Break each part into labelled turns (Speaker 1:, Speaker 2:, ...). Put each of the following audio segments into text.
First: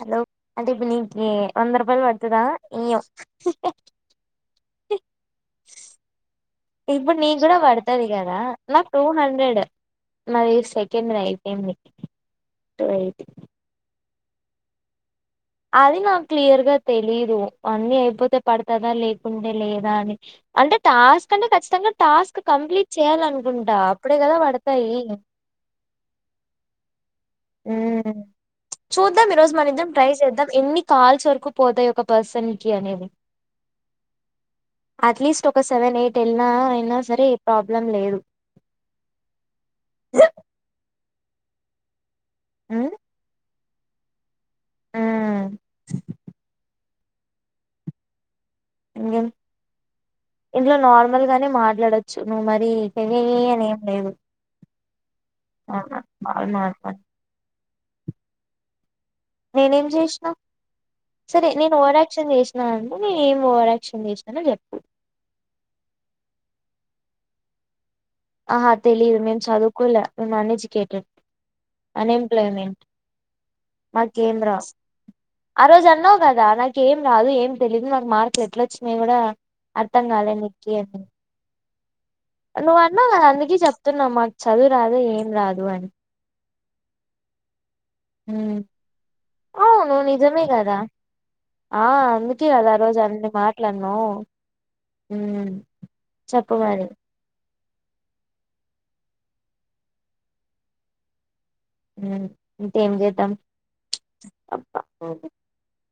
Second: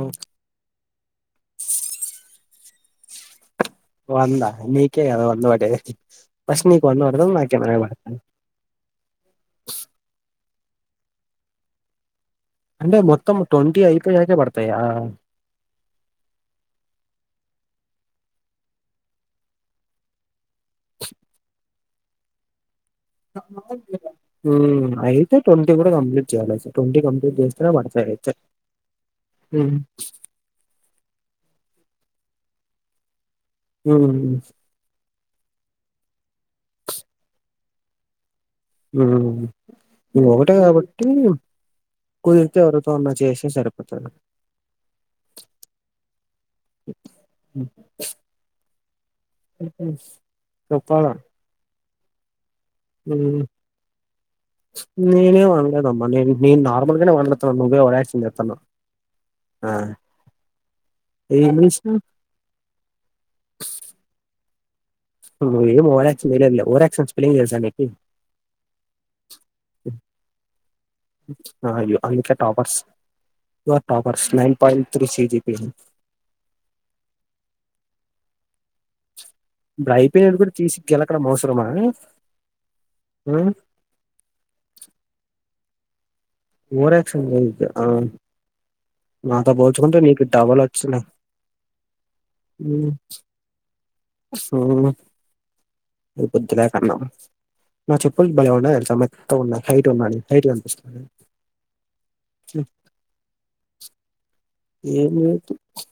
Speaker 1: Hello అదీపి నీ వంద రూపాయలు పడుతుద ఇయ్యి
Speaker 2: వంద నీకే కదా వంద వడేది ఫస్ట్ నీకు వంద
Speaker 1: ఇప్పుడు
Speaker 2: పడుతది
Speaker 1: నీకు
Speaker 2: నాక్
Speaker 1: కూడా
Speaker 2: ఎనబై
Speaker 1: పడుతది కదా నాకు టూ హండ్రెడ్ నాది సెకండ్ ది అయిపోయింది టూ
Speaker 2: అంటే
Speaker 1: ఎయిటీ
Speaker 2: మొత్తం ట్వంటీ అయి కే పడతాయా
Speaker 1: అది నాకు క్లియర్ గ తెలీదు అన్నీ అయిపోతే పడుతదా లేకుంటే లేదా అని అంటే టాస్క్ అంటే ఖచ్చితంగా టాస్క్ కంప్లీట్ చేయాలనుకుంటా అప్పుడే కదా పడతాయి
Speaker 2: అయితే ట్వంటీ కూడా కంప్లీట్ చేయాలి ట్వంటీ కంప్లీట్ చే
Speaker 1: హమ్ చూద్దాం ఈరోజు మన
Speaker 2: ఉమ్
Speaker 1: ఇద్దరం ట్రై చేద్దాం ఎన్ని కాల్స్ వరకు పోతయి ఒక పర్సన్ కి అనేది
Speaker 2: హమ్
Speaker 1: అట్లీస్ట్ ఒక సెవెన్ ఎయిట్ వెళ్ళినా అయినా సరే ప్రాబ్లం లేదు
Speaker 2: హమ్ నువ ఒకటె కాబట్టి కుదిరితే ఎవరితో ఆన్నా చేసే సరి పత
Speaker 1: ఆ
Speaker 2: అ
Speaker 1: ఇంకే ఇంట్లో
Speaker 2: చెప్పాలా
Speaker 1: నార్మల్ గానే మాట్లాడచ్ చ్చు నువ్ మ ఈ పెహిహీ
Speaker 2: ఉమ్
Speaker 1: అని ఏం లేదు
Speaker 2: నేనేం
Speaker 1: నార్మల్
Speaker 2: అంలేదమ్మ నే
Speaker 1: బాగా
Speaker 2: నేను
Speaker 1: మాట్లాడు
Speaker 2: నార్మల్ గానే వాడుతున్నాను ఓవర్ యాక్షన్ చెత్తనావ్
Speaker 1: నేనేం చేసినా సరే
Speaker 2: ఏం
Speaker 1: నేను
Speaker 2: చేసినా
Speaker 1: ఓవర్ యాక్షన్ చేసినా అనుకో నేను ఏమి ఓవర్యాక్షన్ చేసినానో చెప్పు
Speaker 2: నువ్వేం ఓవర్ యాక్షన్ చేయలేదులే ఓవర్ యాక్షన్ స్పెల్లింగ్ తెలుసా నీకు
Speaker 1: ఆహా తెలీదు మేము చదువుకోలే మేము అన్ఎడ్యుకేటెడ్
Speaker 2: ఆ, అందుకే toppers
Speaker 1: unemployment
Speaker 2: you are toppers
Speaker 1: మాకేం
Speaker 2: నైన్
Speaker 1: రాద్
Speaker 2: పాయింట్ త్రీ సిజిపి
Speaker 1: ఆ రోజు అన్నావ్ కదా నాకు ఏం రాదు ఏం తెలీదు నాకు మార్క్ ఎట్ల వచ్చినాయ్ గుడా
Speaker 2: ఇప్పుడు అయిపోయినది కూడ తీసి గెలకడం అవసరమానే
Speaker 1: నువ్ అన్నావు కదా అందుకే చెప్తున్నా మాకు చదువు రాదు ఏం రాదు. వని
Speaker 2: ఓవర్ యాక్షన్ చెయ్యదు
Speaker 1: హుమ్ అవును
Speaker 2: పోల్చుకుంటే నీకు
Speaker 1: నిజమే
Speaker 2: డబల్
Speaker 1: గదా
Speaker 2: వచ్చినాయి
Speaker 1: ఆ అందుకే కదా ఆ రోజు అన్ని మాటలు అన్నావు చెప్పు
Speaker 2: బుద్ధిలే
Speaker 1: మరి
Speaker 2: కన్నా నా చెప్పులు భలే ఉన్నాయ్ తెలుసా మెత్తగా ఉన్నాయి హైట్ ఉన్నా హైట్ కనిపిస్త
Speaker 1: హుమ్ ఉంటే ఏం చేద్దాం
Speaker 2: [inaudible]
Speaker 1: అబ్బా
Speaker 2: ఏం లేదు ప్చ్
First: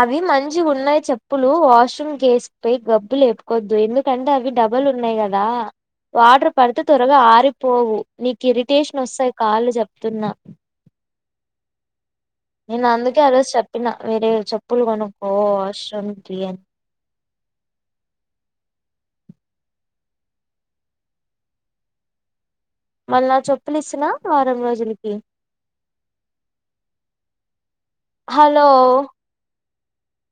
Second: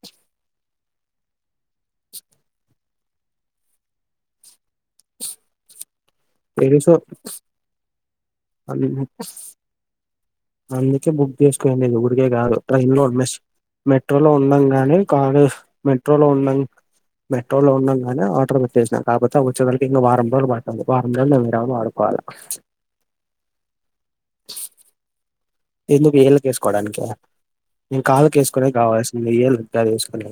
Speaker 1: అవి మంచిగా ఉన్నాయ్ చెప్పులు వాష్రూమ్ కి ఎసుక పోయి గబ్బులేపుకొవద్దు ఎందుకంటే అవి డబల్ ఉన్నాయి గదా వాటర్ పడితే
Speaker 2: తెలుసు
Speaker 1: త్వరగా ఆరిపోవు నీకు ఇరిటేషన్
Speaker 2: అన్-
Speaker 1: వస్తాయ్ కాళ్ళు చెప్తున్నా
Speaker 2: ఏసుకునేది నేను ఎప్పుడు కాదు
Speaker 1: నేను
Speaker 2: ట్రైన్ లో
Speaker 1: అందుకే ఆ
Speaker 2: మెస్
Speaker 1: రోజు చెప్పిన వేరే
Speaker 2: మెట్రోలో ఉన్నాం
Speaker 1: చెప్పులు
Speaker 2: గానే
Speaker 1: కొనుక్కో
Speaker 2: కార్
Speaker 1: వాష్రూమ్
Speaker 2: మెట్రోలో
Speaker 1: కి
Speaker 2: ఉన్నాం
Speaker 1: అని
Speaker 2: మెట్రోలో ఉన్నాం గానే ఆర్డర్ చేసిన కాకపోతే వచ్చేతల్కి ఇంక వారం రోజులు ప వారం రోజులు ఉండవ్ వాడుకోవాలా
Speaker 1: మళ్ళీ నా చొప్పులు ఇస్తున వారం రోజులకి
Speaker 2: ఎందుకు ఏళ్ళకు ఏసుకోవడానికా నేను కాళ్లకు
Speaker 1: హలో
Speaker 2: ఏసుకోవడానికి కావాల్సింది ఏల్ గది ఎస్కోని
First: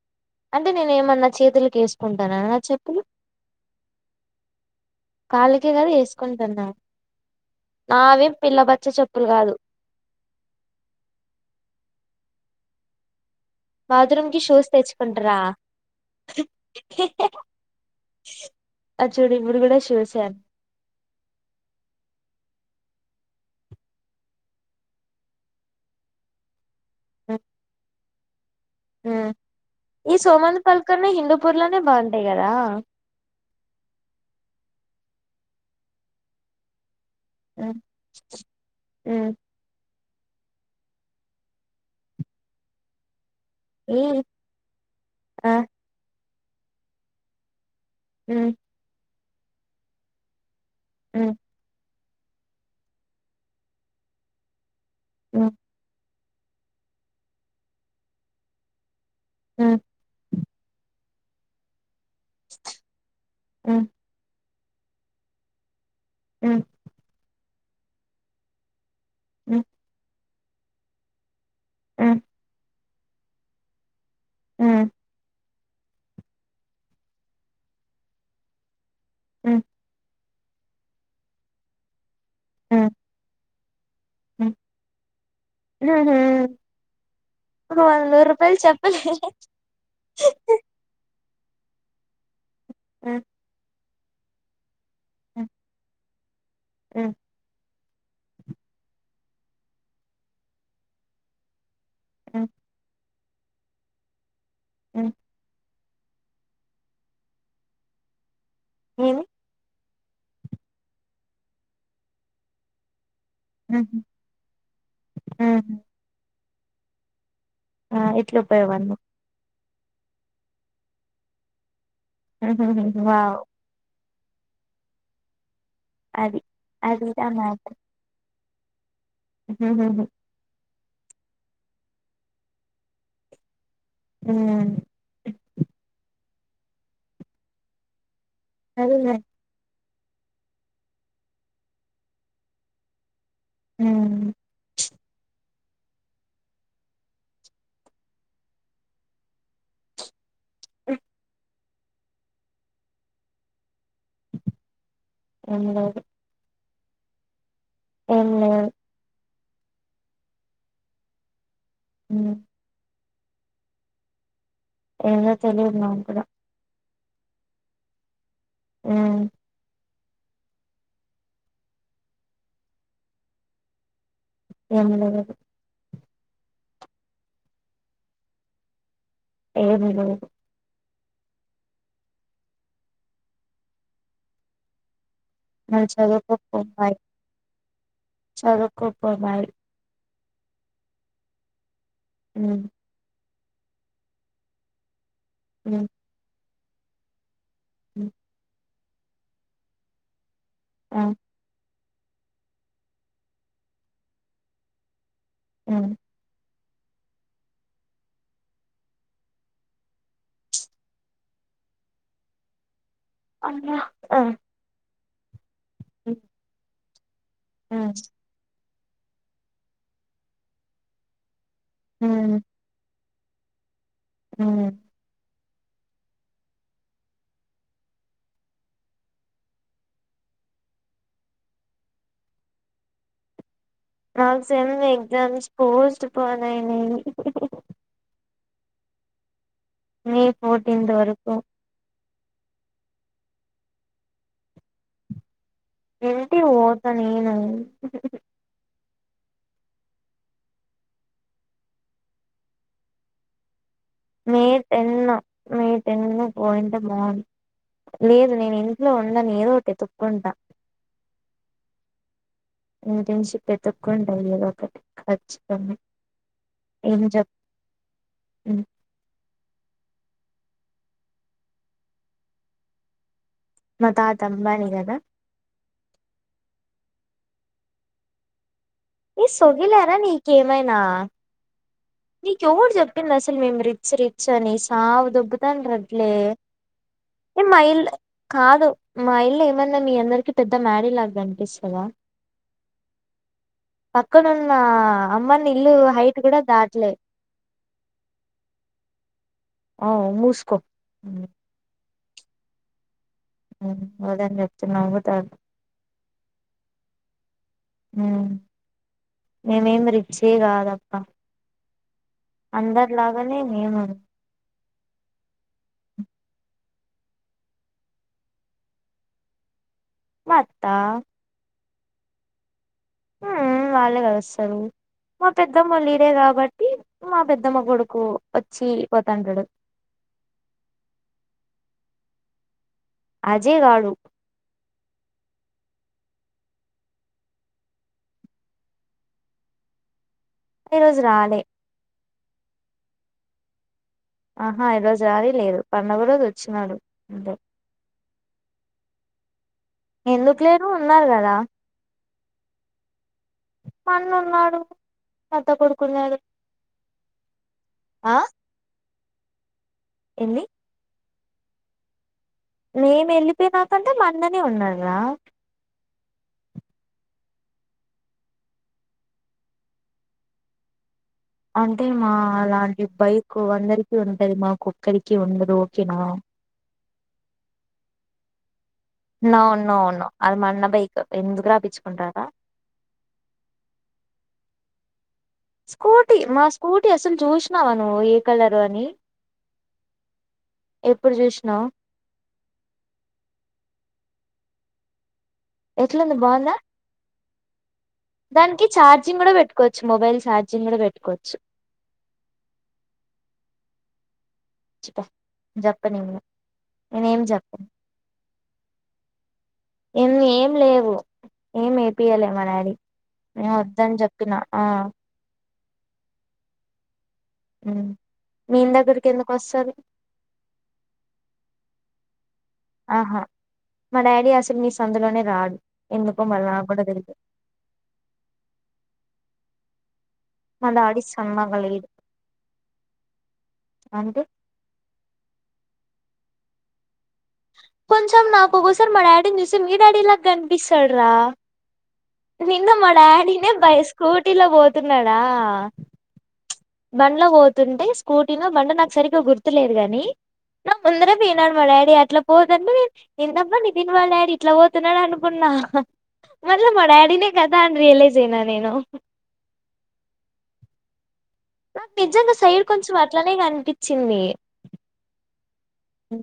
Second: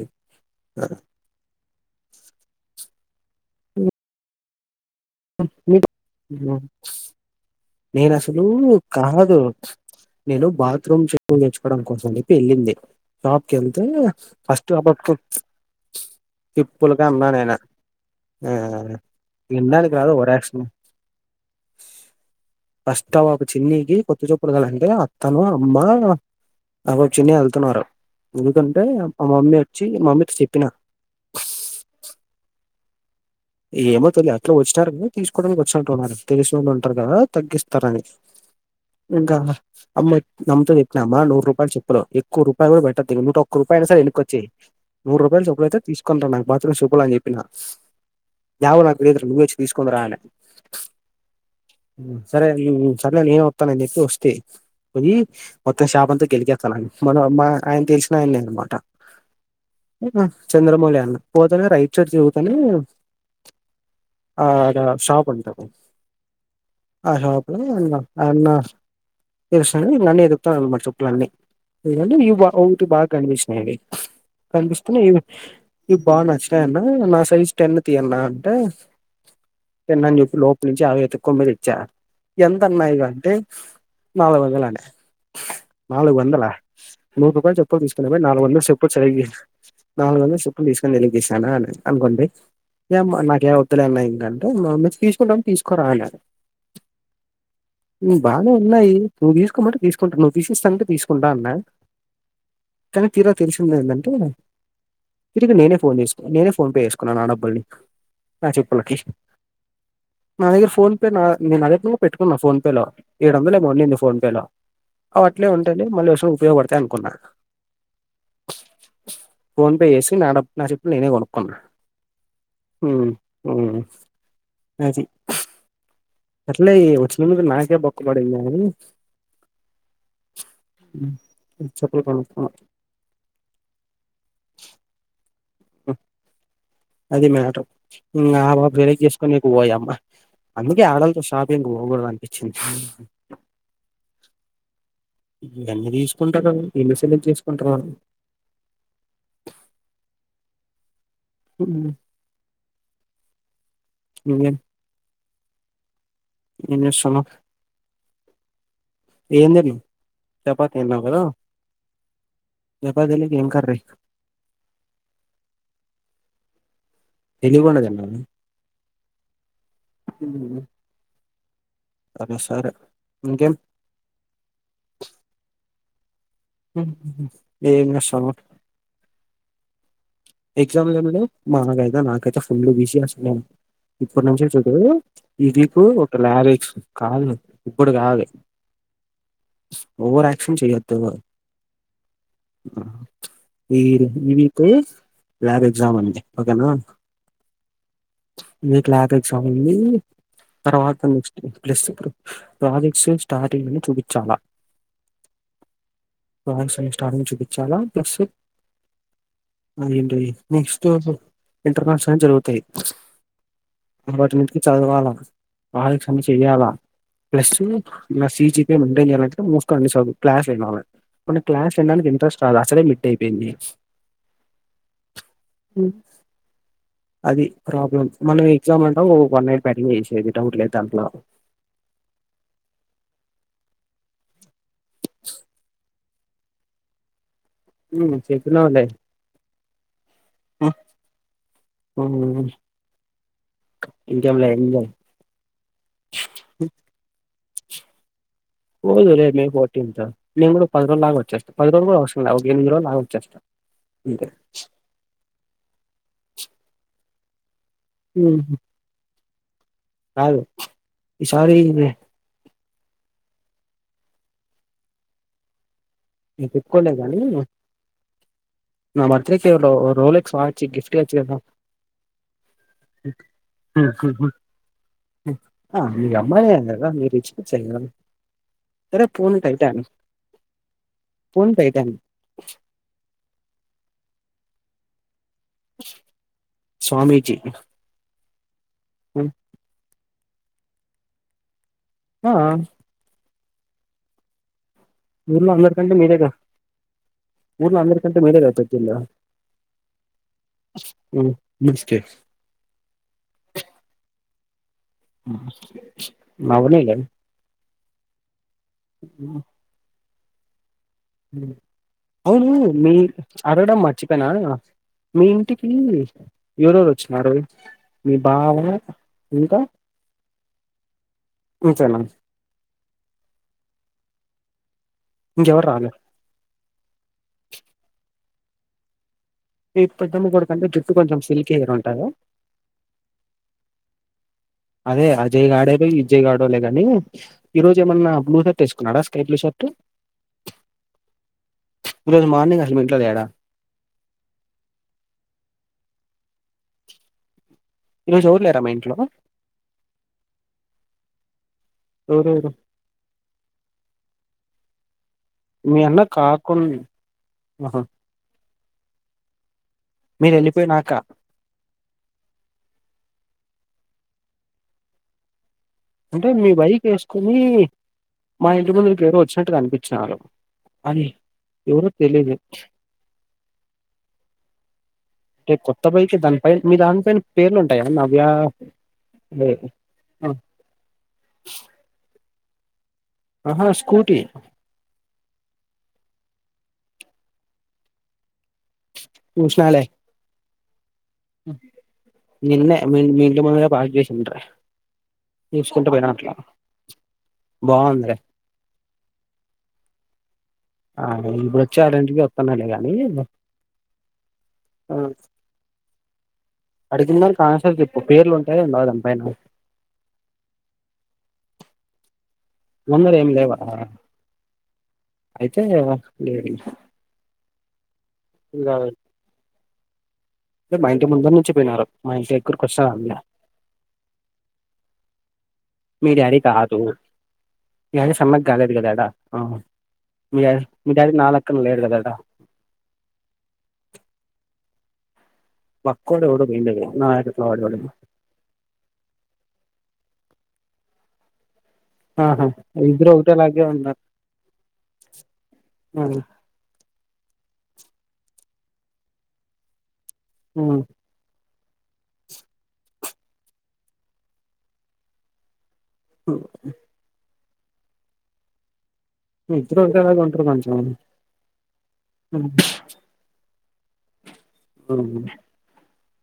Speaker 1: అంటే నేను ఏమన్నా చేతులకి వేసుకుంటాన నా చెప్పులు కాలికె కదా వేసుకుంటున్నా
Speaker 2: నేను
Speaker 1: నావి
Speaker 2: అసలు
Speaker 1: పిల్ల బచ్చ చెప్పులు
Speaker 2: కాదు నేను బాత్రూమ్ చెప్పులు తెచ్చుకోడాని కోసం నీ పేరు ఏందీ షాప్కి వెళ్తే
Speaker 1: బాత్రూమ్ కి షూస్
Speaker 2: ఫస్ట్ ఒకక్క
Speaker 1: తెచ్చుకుంటారా
Speaker 2: చెప్పులకే అందం నేను
Speaker 1: ఆ చూడు ఇప్పుడు కూడా
Speaker 2: వినడానికి రాదు
Speaker 1: షూస్ ఏ
Speaker 2: ఓవర్ ఆక్షన్ ఫస్టు టైమ్ ఒక చిన్నికి కొత్త చొప్పులు కావాలంటే అత్తను అమ్మ అగో చిన్ని వెళ్తున్నారు. ఎందుకంటే మా మమ్మీ వచ్చి
Speaker 1: ఈ
Speaker 2: మమ్మీకి
Speaker 1: సోమంత్
Speaker 2: చెప్పిన
Speaker 1: పల్కర్నే హిందూపూర్ లోనే బాగుంటాయి కదా
Speaker 2: ఏమో తెలిదు ఎట్ల వచ్చినారు అని తీసుకోడానికి వచ్చినట్టు ఉన్నారు. తెలిసిన వాళ్లు ఉంటారు కదా తగ్గిస్తారని ఇంకా అమ్మతో చెప్పినామ నూరు రూపాయలు చెప్పులు ఎక్కువ రూపాయ కూడా పెట్టకు [unintelligible] ఒక రూపాయయినా
Speaker 1: ఈ
Speaker 2: సరే ఎనక్కొచ్చెయ్. నూరు రూపాయల
Speaker 1: ఆ
Speaker 2: చెప్పులయితే తీసుకొని రా బాత్రూమ్ చెప్పులు అని చెప్పిన ఏమో నాకు తెలీదు నువ్వే వచ్చి తీసుకొని రా అనా
Speaker 1: ఆ
Speaker 2: సరే నేను సర్లే నేనే వత్తానని చెప్పి వస్తి కొని అంత షాప్ అంతా గెలికేత్తానని మన అమ్మ ఆయన తెలిసినాయనే అనమాట చంద్రమౌలి అన్న పోత వీరయ్ షర్ట్ సినుగుతానే
Speaker 1: ఆ
Speaker 2: ఆ షాప్ అంటారు
Speaker 1: ఆ
Speaker 2: లోపలికి ఎళ్దాం ఇగ [unintelligible] [unintelligible] మరి చెప్పులన్నీ ఇవండీ మా [unintelligible] కనిపిచ్చినాయి అవి కనిపిస్తున్నా ఈగో ఇవి బాగా నచ్చినాయన్న నా సైజ్ టెన్ తీయన్నా అంటే టెన్ అని జెప్ లోపులి నుంచి అవి వెతుకొమ్మరీ ఇచ్చా ఎంత అన్నా ఇవంటే నాలుగు వందలు అనే. నాలుగు వందలా నూరు రపాలు చెప్పులు
Speaker 1: వంద
Speaker 2: తీసుకునిపోయి నాలుగు
Speaker 1: రూపాయలు
Speaker 2: వందలు చెప్పుల
Speaker 1: చెప్పలే
Speaker 2: సైజీ నాలుగు వందలు చెప్పులు తీసుకొని వేసిన అన్ అన్గొండి ఏమో నాకెవద్ [unintelligible] మా అమ్మా చెప్ తీసుకుంటాం తీసుకురాలే
Speaker 1: హ్మ్
Speaker 2: హ్మ్ బానే ఉన్నాయి నువ్వు తీసుకోమంటే తీసుకుంటా నువ్వు తీసిస్తాంటే తీసుకుంటా అన్నా
Speaker 1: ఆ
Speaker 2: [unintelligible] తీర తెలిసిందెందంటే తిరుగు నేనే ఫోన్ చేస్కూన నేన్నే ఫోన్ పే చేసుకున్నా నా డబ్బల్ని ఆ చెప్పులకి
Speaker 1: ఏమి
Speaker 2: నా దగ్గర ఫోన్పే లా నేన్ మొదట్ నుండి పెట్టుకున్నా ఫోన్పే లో ఏడు వందలు ఏమో ఉంది నా ఫోన్ పే ల అది అట్లే ఉంటే మల్ల సారి ఉపయోగపడు దంనుకున్నా
Speaker 1: ఆ ఎట్లా పోయేవాను
Speaker 2: ఫోన్పే చేసి నాడబ్ నా చెప్ నేనే కొనుక్కున్నా
Speaker 1: వావ్
Speaker 2: ఆ చె
Speaker 1: అది
Speaker 2: అట్లయ్ ఈ
Speaker 1: అదిదా
Speaker 2: వచ్చినందుకు
Speaker 1: మ్యాటర్
Speaker 2: నాకే బొక్క పడిండ్ల [inaudible] హుమ్ మీరు చెప్పే పని
Speaker 1: హుమ్
Speaker 2: అ అది మాటర్ మీ నాన్న జోక్
Speaker 1: అది
Speaker 2: చేస్కొని ఇటు పోయమ్మా అందుకే ఆడోల్తో షాపింగ్ పోకూడదు అనిపిచింది
Speaker 1: ఉమ్
Speaker 2: ఎన్నీ తీసుకుంటరో ఎన్ని సెలెక్ట్ చేసుకుంటరో
Speaker 1: ఉ
Speaker 2: హుమ్ నువ్వేం
Speaker 1: నన్ను గాదు
Speaker 2: ఏం చేస్తున్నావ్
Speaker 1: ఏం లేదు
Speaker 2: ఏం చెప్నా చపాతి తిన్నావ్ గదా
Speaker 1: హుమ్
Speaker 2: చపాతిలోకి ఏం కర్రీ
Speaker 1: ఏందో తెలియదు నాక్కూడ
Speaker 2: తెలియకోండా తింటావా
Speaker 1: ఆ
Speaker 2: అమ్మో సరేసరే ఇంకేం
Speaker 1: ఏం లేగదు
Speaker 2: మ్మ్ హు హ్మ్ ఏం జేస్సన్నావ్
Speaker 1: ఏ విను
Speaker 2: ఎగ్జామ్స్ అయిపోయినాయి నాకైతే ఫుల్ బిసి వస్తుంది ఇప్పటి నుంచే చూడు ఈ వీకు
Speaker 1: నువ్వు
Speaker 2: ఒక
Speaker 1: చదువుకోపో
Speaker 2: లారిక్స్
Speaker 1: బాయ్
Speaker 2: కాదు ఇప్పుడు కాదు
Speaker 1: చదువుకోపో బాయ్
Speaker 2: ఓవర్ ఆక్షన్ చేయద్దు
Speaker 1: ఉమ్
Speaker 2: మీరు ఈ వీకు ల్యాబ్
Speaker 1: ఉమ్
Speaker 2: ఎగ్జామ్ ఉంది ఓకే నా
Speaker 1: ఉమ్
Speaker 2: మీకు ల్యాబ్ ఎగ్జామ్ ఉంది తర్వాత
Speaker 1: ఆ
Speaker 2: నెక్స్ట్ ప్లస్ ప్రాజెక్ట్స్ స్టార్టింగ్ అని చూపించాలా
Speaker 1: ఉమ్
Speaker 2: రాయింగ్స్ అనే స్టార్టింగ్ చూపించాలా ప్లస్ నెక్స్ట్ ఇంటర్నేషనల్ జరుగుతాయి
Speaker 1: అమ్మా ఆ
Speaker 2: అప్పటి నుంచి చదువాల ప్రాజెక్ట్స్
Speaker 1: ఉమ్
Speaker 2: అన్ని చెయ్యాలా ప్లస్
Speaker 1: ఉమ్
Speaker 2: ఇంగ సి జి పి ఏ ఇవ్వన్ని చేయాలంటే మూసుకొని క్లాసులు వినాలి క్లాస్ వినడానికి
Speaker 1: ఉమ్
Speaker 2: ఇంట్రస్ట్ రాలే అసలే అయిపోయింది
Speaker 1: ఉమ్
Speaker 2: ఉమ్ అది ప్రాబ్లమ్ మనం ఎగ్జామ్ అంటం వన్ నైట్ బ్యాటింగ్ చేసేది డౌట్ లేదు దాంట్లో
Speaker 1: ట్ర సెమ్ ఎగ్జామ్స్ పోస్ట్ పోనాయి లే అని
Speaker 2: ఉమ్ చెప్పినావ్ లే
Speaker 1: మే ఫోర్టీన్త్ వరకు
Speaker 2: ఇంకేం లే ఎంజాయ్
Speaker 1: ఇంటికి పోత నేను ఆ
Speaker 2: పోదులే మే ఫోర్టీన్త్ నేను కూడా పది రోజులాగి వచ్చేస్తాను పది రోజులు కూడా అవసరం ఒక ఎనిమిది రోజులులాగా వచ్చస్తను
Speaker 1: మే టెన్ మే టెన్ పాయింటే బాగుండు లేదు
Speaker 2: హ్మ్.
Speaker 1: నేను ఇంట్లో ఉన్నా నన్ను ఏ
Speaker 2: కాదు ఈ సారి వే
Speaker 1: ఇంటర్న్షిప్ వెతుక్కుంట ఏదో ఒకటి ఖచ్చితం
Speaker 2: నే తిప్పుకోలేదనీ నా బర్త్ డే కే రొ రోలె క్స్ వాచ్ గిఫ్ట్ ఇయొచ్చు కదా హ్మ్
Speaker 1: మా తాత అంబానీ కదా
Speaker 2: పిచ్చి పిచ్చి ఐడియాలు
Speaker 1: ఎ సొగిలేరా నీకేమైనా
Speaker 2: ఫోన్ ఫే
Speaker 1: నీకు ఎవరు చెప్పింది అసలు మేం రిచ్ రిచ్ చనీ సావ్ దోబ్బు డట్లే
Speaker 2: స్వామీజీ
Speaker 1: ఏ మ ఇల్ కాదు మా ఇల్లు ఏమన్నా మీ అందరికి పెద్ద మ్యాడి లా కనిపిస్తదా
Speaker 2: హా
Speaker 1: పక్కనున్నా
Speaker 2: ఊర్లో
Speaker 1: అంబాని ఇల్లు
Speaker 2: అందరికంటే
Speaker 1: హైట్
Speaker 2: మీరేగా
Speaker 1: కూడా దా
Speaker 2: ఊర్లో అందరి కంటే మీదేగ పెద్ద ఇల్లు
Speaker 1: ఆ మూసుకో మ్మ్
Speaker 2: కే
Speaker 1: హ్మ్ వోదన్ జోప్
Speaker 2: నవనీ లే
Speaker 1: చి కాద
Speaker 2: అవును మీ
Speaker 1: అందరిలాగానే
Speaker 2: అడగడం
Speaker 1: మేము
Speaker 2: మచ్చిపోయినా మీ ఇంటికి ఎవరెరు వచ్చినారు మీ బావ ఇంక
Speaker 1: మ అత్త
Speaker 2: అంతే న
Speaker 1: హ్మ్ వాళ్ళే కద వస్తరు మా
Speaker 2: ఇంకెవరు రాలే
Speaker 1: పెద్దమ్మలురే కాబట్టి మా పెద్దమ్మ కొడుకు వ చీ పోతంటడు
Speaker 2: మీ పెద్దమ్ము కొడుకంటే జుట్టు కొంచెం సిల్కి హెయిర్ ఉంటాద
Speaker 1: అజే గాదు
Speaker 2: అదే అజయ్ గడే విజయ్ గడె గాని ఈ రోజు ఏమన్న బ్లూ షర్ట్ వేసుకున్నాడా స్కై బ్లూ షర్ట్
Speaker 1: ఈ రోజు రాలే
Speaker 2: లేద్ మార్నింగ్ అట్ల పోయి ట్లద్ యాడ
Speaker 1: ఆహా ఈరోజు రానే లేదు పండగ రోజు వచ్చినాడు అంతే
Speaker 2: ఈరోజు ఎవర్ లేర మీ ఇంట్లో
Speaker 1: ఎందుకు లేరు ఉన్నారు కదా
Speaker 2: ఎవరెవరు
Speaker 1: మా అన్న ఉన్నాడు మా అత్త
Speaker 2: మీ
Speaker 1: కొడుకు
Speaker 2: అన్న
Speaker 1: ఉన్నాడు
Speaker 2: కాకుం ఆహా
Speaker 1: ఆ
Speaker 2: మీరు
Speaker 1: ఏంది
Speaker 2: వెళ్ళిపోయినాక
Speaker 1: నేము వెళ్ళిపోయినాకంటే మా అన్ననే ఉన్నారా
Speaker 2: అంటే మీ బైక్ వేసుకోని మా ఇంటి ముందు ఎరు వచ్చినట్టుగా కనిపించినారు అది
Speaker 1: అంటే
Speaker 2: ఎవరో
Speaker 1: మా
Speaker 2: తెలీదు
Speaker 1: అలాంటి బైక్ అందరికి ఉంటది మాకు ఒక్కరికి ఉండదు
Speaker 2: అంటే కొత్త
Speaker 1: ఓకేనా
Speaker 2: బైక్ దానిపై మీ దానిపైన పేర్లు ఉంటాయా నవ్య
Speaker 1: నో
Speaker 2: లే
Speaker 1: నో నో
Speaker 2: ఆ!
Speaker 1: అది మ బైక్ ఎందుకు రా పించుకుంటారా
Speaker 2: ఆహ స్కూటీ
Speaker 1: స్కూటీ మా స్కూటీ అసలు చూసినావా నువ్వు ఏ కలర్ అని
Speaker 2: చూసిన లే
Speaker 1: ఎప్పుడు చూసినావు
Speaker 2: నిన్నే మీ ఇంటి ముందట పార్క్ చేసుంటీరి చూసుకుంటూ పోయిన
Speaker 1: ఎట్లుంది
Speaker 2: అట్లా
Speaker 1: బాగుందా
Speaker 2: బాగుందిలే
Speaker 1: దానికి ఛార్జింగ్ కూడా పెట్టుకోవచ్చు మొబైల్ చార్జి
Speaker 2: అ ఇప్పుడు వచ్చే అటువంటి కి వస్తున్నాలే గాని
Speaker 1: ఛీ పో నేను చెప్పను ఇంగ నేనే
Speaker 2: అడిగిన
Speaker 1: ఏం
Speaker 2: దానికి
Speaker 1: చెప్పను
Speaker 2: ఆన్సర్ చెప్పు పేర్లు ఉంటాయో ఉండవో దానిపైన
Speaker 1: ఏం ఏం లేవు ఏం ఏపియలే మా డాడీ
Speaker 2: ముందర ఏం
Speaker 1: మేము
Speaker 2: లేవా
Speaker 1: వద్దని చెప్పిన ఆ
Speaker 2: అయితే లే
Speaker 1: హు విని దగ్గరకి ఎందుకు వస్తారు
Speaker 2: మా ఇంటి ముందని నుంచిపోయినారు మా ఇంటి దగ్గరకు వస్తారండి
Speaker 1: ఆహా మా డాడీ అసలు మీ సందులోనే రాడు
Speaker 2: మీ డాడీ
Speaker 1: ఎందుకోమరి నా
Speaker 2: కాదు
Speaker 1: కూడా
Speaker 2: మీ
Speaker 1: తెలియదు
Speaker 2: ఆహా మీ డా మీ డాడీ నా లెక్క లేడు కదా ఆడ
Speaker 1: అంటే
Speaker 2: బక్కోడు ఎవడో పోయిండు అది నా వాడు
Speaker 1: కొంచెం నాకు ఒకోసారి మా డాడీని చూస్తే మీ డాడీ లాగా కనిపి పిస్తారా రా
Speaker 2: ఆహా
Speaker 1: నిన్న మా
Speaker 2: ఇద్దరు
Speaker 1: డాడీనే
Speaker 2: ఒకటేలాగే
Speaker 1: బై
Speaker 2: ఉన్నారు
Speaker 1: స్కూటీల పోతున్నాడా
Speaker 2: ఆ,
Speaker 1: బండ్ల పోతుంటే స్కూటీనో బండి నాకు సరిగ్గా గుర్తులేదు గాని
Speaker 2: ఆ,
Speaker 1: ముందర మీ నాన్న మా డాడీ అట్లా పోతాంటే నేను ఏందబ్బా నితిన్ వల్ల డాడీ ఇట్లా పోతున్నాడు అనుకున్నా మల్ల మా డాడీనే కదా అని రియలైజ్ అయినా నేను
Speaker 2: ఇద్దరు ఒకేలాగా ఉంటారు కొంచం
Speaker 1: నిజంగా సైడ్ కొంచెం అట్లనే కానిపి చింది
Speaker 2: ఆ
Speaker 1: ఉ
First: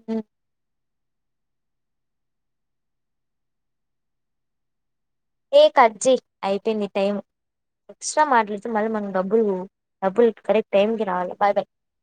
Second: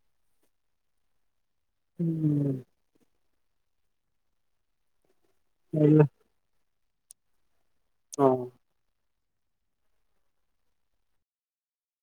Speaker 2: ఊ
Speaker 1: ఏ
Speaker 2: వెళ్ళు.
Speaker 1: కటజేయ్ అయిపో ని టైం ఎక్స్ట్రా
Speaker 2: ఆ.
Speaker 1: మాట్లాడితే మళ్ మ డబ్బుల్ డబ్బుల్ కరెక్ట్ టేమకి రావా బైబై